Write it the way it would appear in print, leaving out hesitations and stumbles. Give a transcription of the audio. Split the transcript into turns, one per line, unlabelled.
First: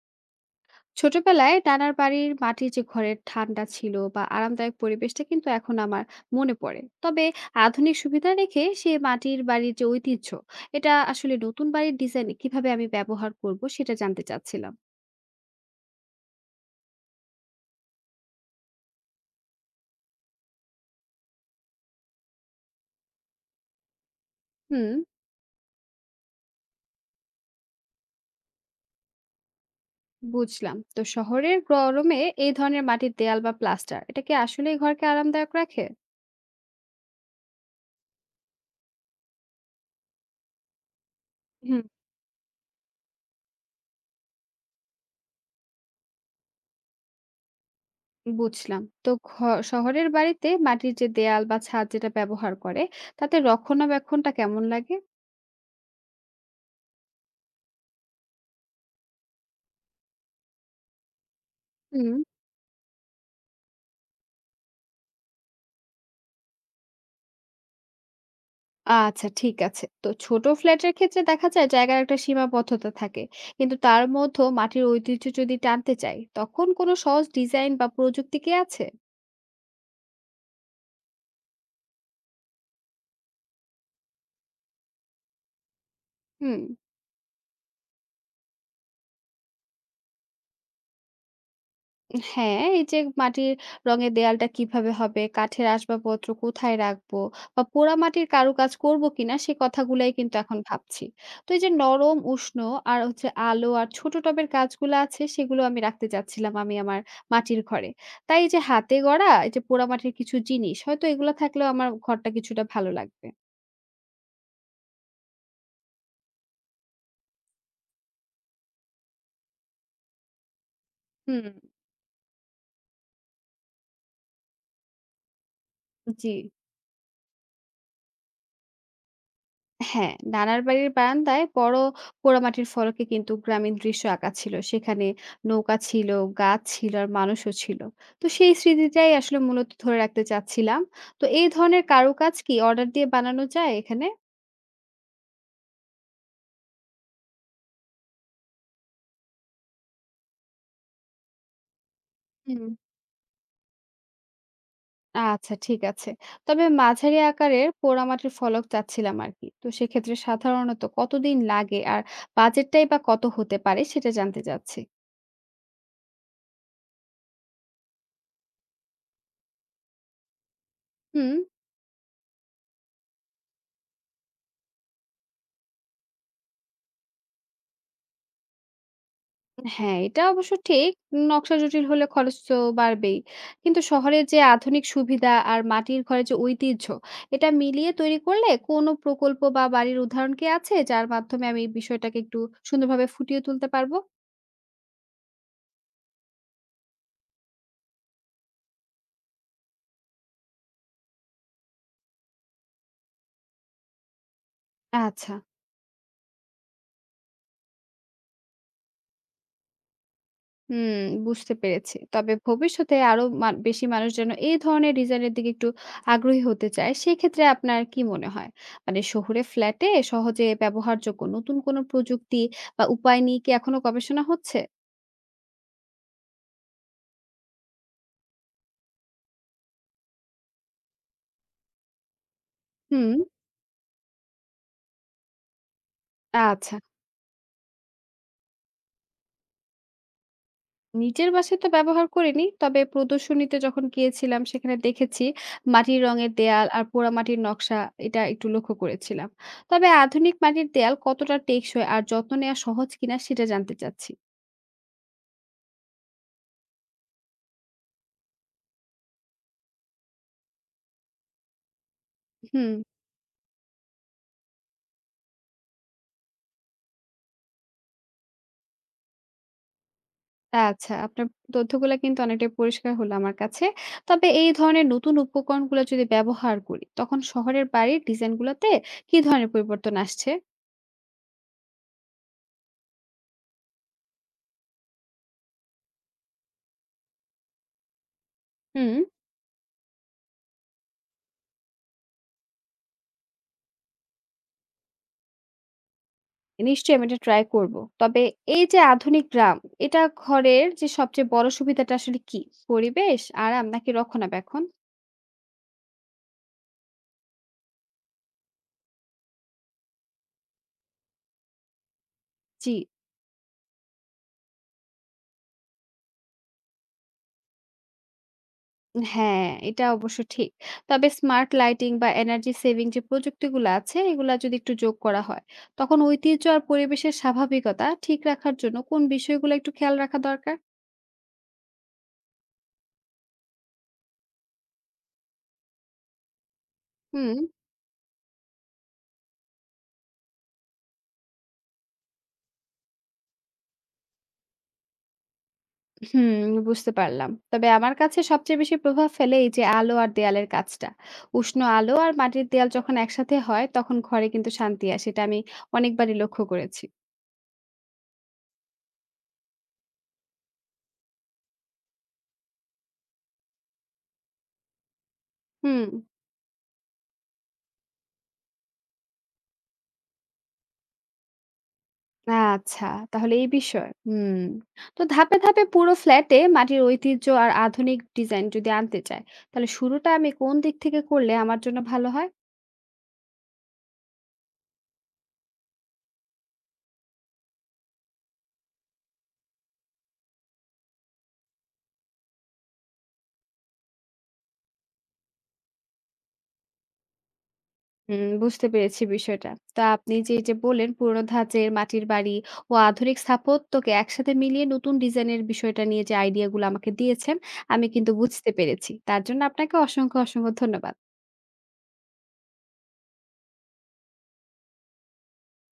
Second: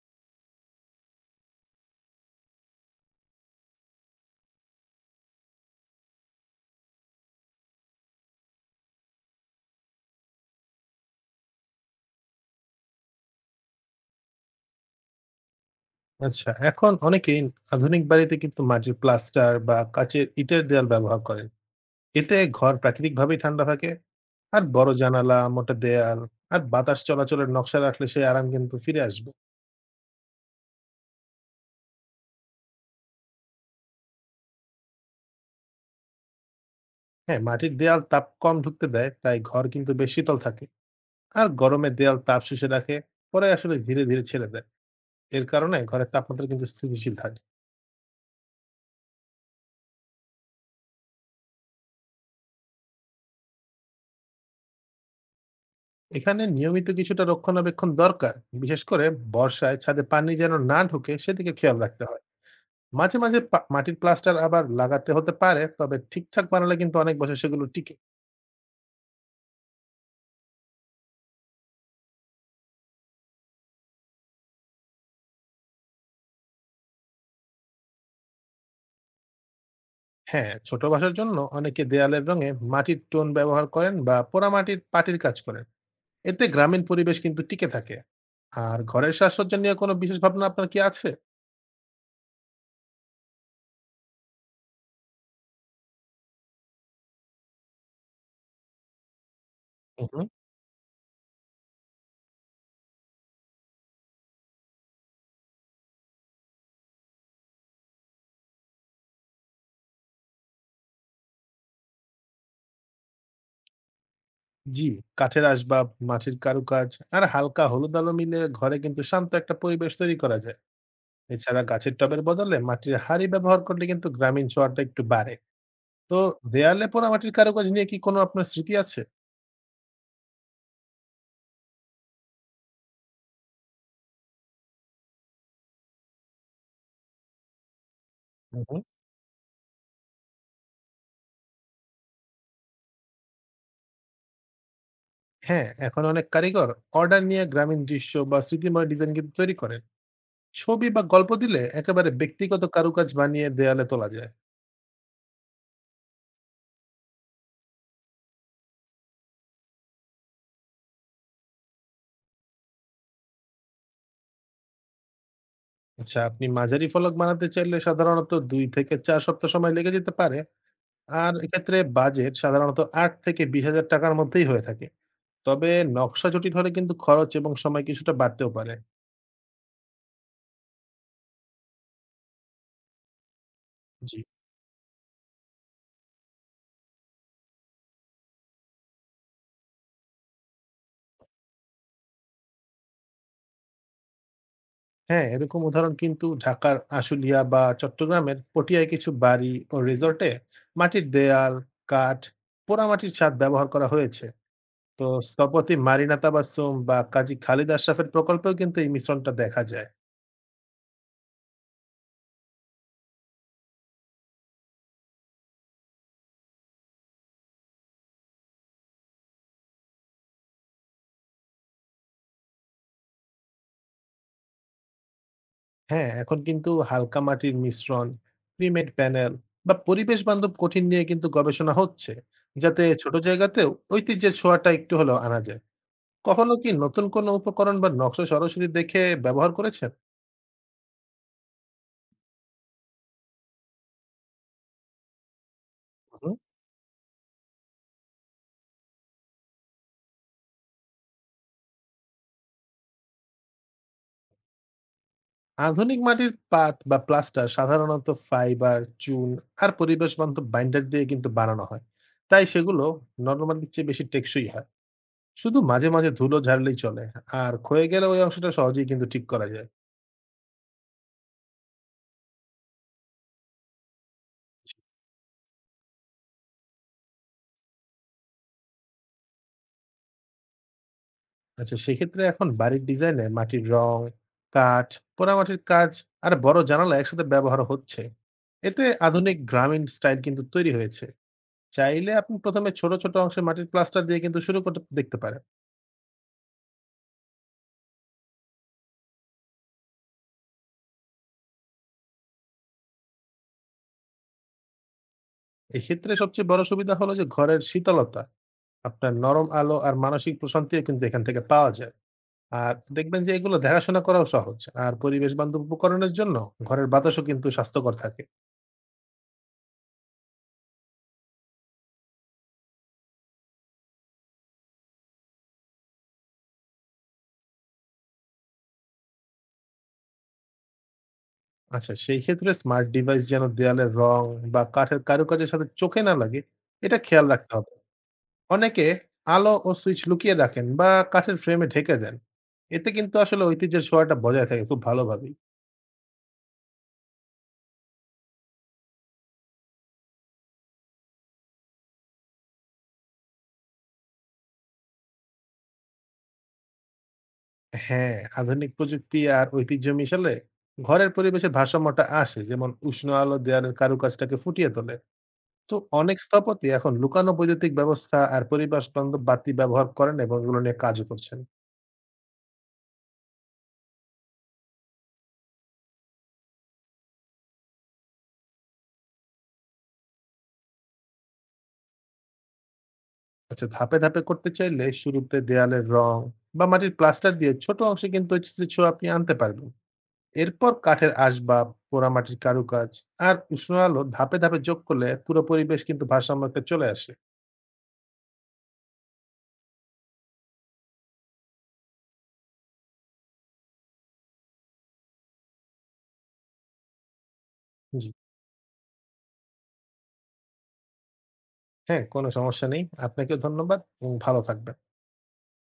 ছোটবেলায় নানার বাড়ির মাটির যে ঘরের ঠান্ডা ছিল বা আরামদায়ক পরিবেশটা কিন্তু এখন আমার মনে পড়ে তবে আধুনিক সুবিধা রেখে সে মাটির বাড়ির যে ঐতিহ্য এটা আসলে নতুন বাড়ির ডিজাইনে কিভাবে আমি ব্যবহার করব সেটা জানতে চাচ্ছিলাম।
আচ্ছা, এখন অনেকেই আধুনিক বাড়িতে কিন্তু মাটির প্লাস্টার বা কাঁচের ইটের দেয়াল ব্যবহার করেন। এতে ঘর প্রাকৃতিকভাবেই ঠান্ডা থাকে। আর
হুম।
বড় জানালা, মোটা দেয়াল আর বাতাস চলাচলের নকশা রাখলে সেই আরাম কিন্তু ফিরে আসবে।
বুঝলাম, তো শহরের গরমে এই ধরনের মাটির দেয়াল বা প্লাস্টার এটা কি আসলে ঘরকে আরামদায়ক রাখে?
হ্যাঁ, মাটির দেয়াল তাপ কম ঢুকতে দেয়, তাই ঘর কিন্তু বেশ শীতল থাকে। আর
হুম।
গরমে দেয়াল তাপ শুষে রাখে, পরে আসলে ধীরে, ধীরে ছেড়ে দেয়। এর কারণে ঘরের তাপমাত্রা কিন্তু স্থিতিশীল থাকে।
বুঝলাম, তো শহরের বাড়িতে মাটির যে দেয়াল বা ছাদ যেটা ব্যবহার করে তাতে রক্ষণাবেক্ষণটা কেমন লাগে?
এখানে নিয়মিত কিছুটা রক্ষণাবেক্ষণ দরকার। বিশেষ করে বর্ষায় ছাদে পানি যেন না ঢুকে সেদিকে খেয়াল রাখতে
হুম।
হবে। মাঝে, মাঝে পা মাটির প্লাস্টার আবার লাগাতে হতে পারে। তবে ঠিকঠাক বানালে কিন্তু অনেক বছর সেগুলো টিকে।
আচ্ছা, ঠিক আছে। তো ছোট ফ্ল্যাটের ক্ষেত্রে দেখা যায় জায়গার একটা সীমাবদ্ধতা থাকে। কিন্তু তার মধ্যেও মাটির ঐতিহ্য যদি টানতে চাই, তখন কোনো সহজ ডিজাইন বা প্রযুক্তি কি আছে?
হ্যাঁ, ছোট বাসার জন্য অনেকে দেয়ালের রঙে মাটির টোন ব্যবহার করেন বা পোড়ামাটির পাটির কাজ করেন। এতে
হুম।
গ্রামীণ পরিবেশ কিন্তু টিকে থাকে। আর ঘরের সাজসজ্জা নিয়ে কোনো বিশেষ ভাবনা আপনার কি আছে?
হ্যাঁ, এই যে মাটির রঙের দেয়ালটা কিভাবে হবে, কাঠের আসবাবপত্র কোথায় রাখবো বা পোড়ামাটির কারুকাজ করব কিনা সে
হুম,
কথাগুলাই
হুম।
কিন্তু এখন ভাবছি। তো এই যে নরম, উষ্ণ আর হচ্ছে আলো আর ছোট টবের গাছগুলো আছে সেগুলো আমি রাখতে চাচ্ছিলাম আমার মাটির ঘরে। তাই এই যে হাতে গড়া এই যে পোড়ামাটির কিছু জিনিস হয়তো এগুলো থাকলেও আমার ঘরটা কিছুটা ভালো লাগবে।
জি, কাঠের আসবাব, মাটির কারুকাজ আর হালকা হলুদ আলো মিলে ঘরে কিন্তু শান্ত একটা পরিবেশ তৈরি করা যায়।
হুম,
এছাড়া গাছের টবের বদলে মাটির হাঁড়ি ব্যবহার করলে কিন্তু গ্রামীণ ছোঁয়াটা একটু বাড়ে। তো
জি।
দেয়ালে পোড়ামাটির কারুকাজ নিয়ে কি কোনো আপনার স্মৃতি আছে?
হ্যাঁ, নানার বাড়ির বারান্দায় বড় পোড়ামাটির ফলকে কিন্তু গ্রামীণ দৃশ্য আঁকা ছিল। সেখানে নৌকা ছিল, গাছ ছিল আর মানুষও ছিল। তো সেই
হু, হু।
স্মৃতিটাই আসলে মূলত ধরে রাখতে চাচ্ছিলাম। তো এই ধরনের কারুকাজ কি অর্ডার দিয়ে বানানো যায় এখানে?
হ্যাঁ, এখন অনেক কারিগর অর্ডার নিয়ে গ্রামীণ দৃশ্য বা স্মৃতিময় ডিজাইন কিন্তু তৈরি করেন। ছবি বা গল্প দিলে একেবারে
হুম।
ব্যক্তিগত কারুকাজ বানিয়ে দেয়ালে তোলা যায়।
আচ্ছা, ঠিক আছে। তবে মাঝারি আকারের পোড়ামাটির ফলক চাচ্ছিলাম আরকি। তো সেক্ষেত্রে সাধারণত কতদিন লাগে আর বাজেটটাই বা কত হতে পারে সেটা জানতে চাচ্ছি?
আচ্ছা, আপনি মাঝারি ফলক বানাতে চাইলে সাধারণত ২ থেকে ৪ সপ্তাহ সময় লেগে যেতে পারে।
হুম।
আর এক্ষেত্রে বাজেট সাধারণত ৮ থেকে ২০,০০০ টাকার মধ্যেই হয়ে থাকে। তবে নকশা জটিল হলে কিন্তু খরচ এবং সময় কিছুটা বাড়তেও পারে।
হ্যাঁ, এটা অবশ্য ঠিক। নকশা জটিল হলে খরচ তো বাড়বেই। কিন্তু
জি।
শহরের যে আধুনিক সুবিধা আর মাটির ঘরের যে ঐতিহ্য, এটা মিলিয়ে তৈরি করলে কোনো প্রকল্প বা বাড়ির উদাহরণ কি আছে যার মাধ্যমে আমি এই বিষয়টাকে একটু সুন্দরভাবে ফুটিয়ে তুলতে পারবো?
হ্যাঁ, এরকম উদাহরণ কিন্তু ঢাকার আশুলিয়া বা চট্টগ্রামের পটিয়ায় কিছু বাড়ি ও রিসোর্টে মাটির দেয়াল, কাঠ, পোড়ামাটির ছাদ ব্যবহার করা হয়েছে। তো
আচ্ছা।
স্থপতি মারিনা তাবাসসুম বা কাজী খালিদ আশরাফের প্রকল্পেও কিন্তু এই মিশ্রণটা দেখা যায়।
হুম, বুঝতে পেরেছি। তবে ভবিষ্যতে আরো বেশি মানুষ যেন এই ধরনের ডিজাইনের দিকে একটু আগ্রহী হতে চায়, সেক্ষেত্রে আপনার কি মনে হয়? মানে শহুরে ফ্ল্যাটে সহজে ব্যবহারযোগ্য নতুন কোনো প্রযুক্তি বা উপায় নিয়ে কি এখনো গবেষণা হচ্ছে?
হ্যাঁ, এখন কিন্তু হালকা মাটির মিশ্রণ, প্রিমেড প্যানেল বা পরিবেশ বান্ধব কঠিন নিয়ে কিন্তু গবেষণা হচ্ছে, যাতে ছোট
হুম,
জায়গাতেও ঐতিহ্যের ছোঁয়াটা একটু হলেও আনা যায়। কখনো কি
আচ্ছা।
নতুন কোনো উপকরণ বা নকশা সরাসরি দেখে ব্যবহার করেছেন?
নিজের বাসায় তো ব্যবহার করিনি। তবে প্রদর্শনীতে যখন গিয়েছিলাম সেখানে দেখেছি মাটির রঙের
হুম।
দেয়াল আর পোড়ামাটির নকশা, এটা একটু লক্ষ্য করেছিলাম। তবে আধুনিক মাটির দেয়াল কতটা টেকসই আর যত্ন নেওয়া সহজ কিনা সেটা জানতে চাচ্ছি।
আধুনিক মাটির পাত বা প্লাস্টার সাধারণত ফাইবার, চুন আর পরিবেশবান্ধব বাইন্ডার দিয়ে কিন্তু বানানো হয়। তাই
হুম,
সেগুলো নরমালির চেয়ে বেশি টেকসই হয়। শুধু মাঝে, মাঝে ধুলো ঝাড়লেই চলে। আর ক্ষয়ে গেলে ওই অংশটা সহজেই কিন্তু ঠিক করা যায়।
আচ্ছা। আপনার তথ্যগুলা কিন্তু অনেকটাই পরিষ্কার হলো আমার কাছে। তবে এই ধরনের নতুন উপকরণগুলো যদি ব্যবহার করি তখন শহরের বাড়ির ডিজাইন গুলাতে কি ধরনের পরিবর্তন আসছে?
আচ্ছা সেক্ষেত্রে এখন বাড়ির ডিজাইনে মাটির রং, কাঠ, পোড়ামাটির কাজ আর বড় জানালা একসাথে ব্যবহার হচ্ছে। এতে
হুম।
আধুনিক গ্রামীণ স্টাইল কিন্তু তৈরি হয়েছে। চাইলে আপনি ১ম এ ছোট, ছোট অংশে মাটির প্লাস্টার দিয়ে কিন্তু শুরু করতে দেখতে পারেন।
নিশ্চয়ই আমি এটা ট্রাই করব। তবে এই যে আধুনিক গ্রাম, এটা ঘরের যে সবচেয়ে বড় সুবিধাটা আসলে কি? পরিবেশ, আরাম নাকি রক্ষণাবেক্ষণ?
এক্ষেত্রে সবচেয়ে বড় সুবিধা হলো যে ঘরের শীতলতা, আপনার নরম আলো আর মানসিক প্রশান্তিও কিন্তু এখান থেকে পাওয়া যায়।
জি।
আর দেখবেন যে এগুলো দেখাশোনা করাও সহজ। আর পরিবেশ বান্ধব উপকরণের জন্য ঘরের বাতাসও কিন্তু স্বাস্থ্যকর থাকে।
হ্যাঁ, এটা অবশ্য ঠিক। তবে স্মার্ট লাইটিং বা এনার্জি সেভিং যে প্রযুক্তিগুলো আছে, এগুলা যদি একটু যোগ করা হয়, তখন ঐতিহ্য আর পরিবেশের স্বাভাবিকতা ঠিক রাখার জন্য কোন বিষয়গুলো একটু খেয়াল রাখা দরকার?
আচ্ছা সেই ক্ষেত্রে স্মার্ট ডিভাইস যেন দেয়ালের রং বা কাঠের কারুকাজের সাথে চোখে না লাগে, এটা খেয়াল
হুম।
রাখতে হবে। অনেকে আলো ও সুইচ লুকিয়ে রাখেন বা কাঠের ফ্রেমে ঢেকে দেন। এতে কিন্তু আসলে ঐতিহ্যের ছোঁয়াটা বজায় থাকে খুব ভালোভাবেই।
হুম, বুঝতে পারলাম। তবে আমার কাছে সবচেয়ে বেশি প্রভাব ফেলে এই যে আলো আর দেয়ালের কাজটা। উষ্ণ আলো আর মাটির দেয়াল যখন একসাথে হয় তখন ঘরে কিন্তু শান্তি আসে। এটা আমি অনেকবারই লক্ষ্য করেছি।
হ্যাঁ, আধুনিক প্রযুক্তি আর ঐতিহ্য মিশালে ঘরের পরিবেশের ভারসাম্যটা আসে। যেমন উষ্ণ আলো দেয়ালের কারুকাজটাকে ফুটিয়ে তোলে। তো
হুম,
অনেক স্থপতি এখন লুকানো বৈদ্যুতিক ব্যবস্থা আর পরিবেশ বান্ধব বাতি ব্যবহার করেন এবং এগুলো নিয়ে কাজও করছেন।
আচ্ছা। তাহলে এই বিষয়। হুম। তো ধাপে, ধাপে পুরো ফ্ল্যাটে মাটির ঐতিহ্য আর আধুনিক ডিজাইন যদি আনতে চায়, তাহলে শুরুটা আমি কোন দিক থেকে করলে আমার জন্য ভালো হয়?
আচ্ছা ধাপে, ধাপে করতে চাইলে শুরুতে দেয়ালের রং বা মাটির প্লাস্টার দিয়ে ছোট অংশে কিন্তু ঐচিত্রের ছোঁয়া আপনি আনতে পারবেন। এরপর কাঠের আসবাব, পোড়ামাটির কারুকাজ আর উষ্ণ আলো ধাপে, ধাপে যোগ করলে পুরো পরিবেশ কিন্তু ভারসাম্যটা চলে আসে।
হুম, বুঝতে পেরেছি বিষয়টা। তা আপনি যে এই যে বললেন পুরোনো ধাঁচের মাটির বাড়ি ও আধুনিক স্থাপত্যকে একসাথে মিলিয়ে নতুন ডিজাইনের বিষয়টা নিয়ে যে আইডিয়াগুলো আমাকে দিয়েছেন, আমি
জি।
কিন্তু বুঝতে পেরেছি। তার জন্য আপনাকে অসংখ্য, অসংখ্য ধন্যবাদ।
হ্যাঁ, কোনো সমস্যা নেই। আপনাকেও ধন্যবাদ এবং ভালো থাকবেন।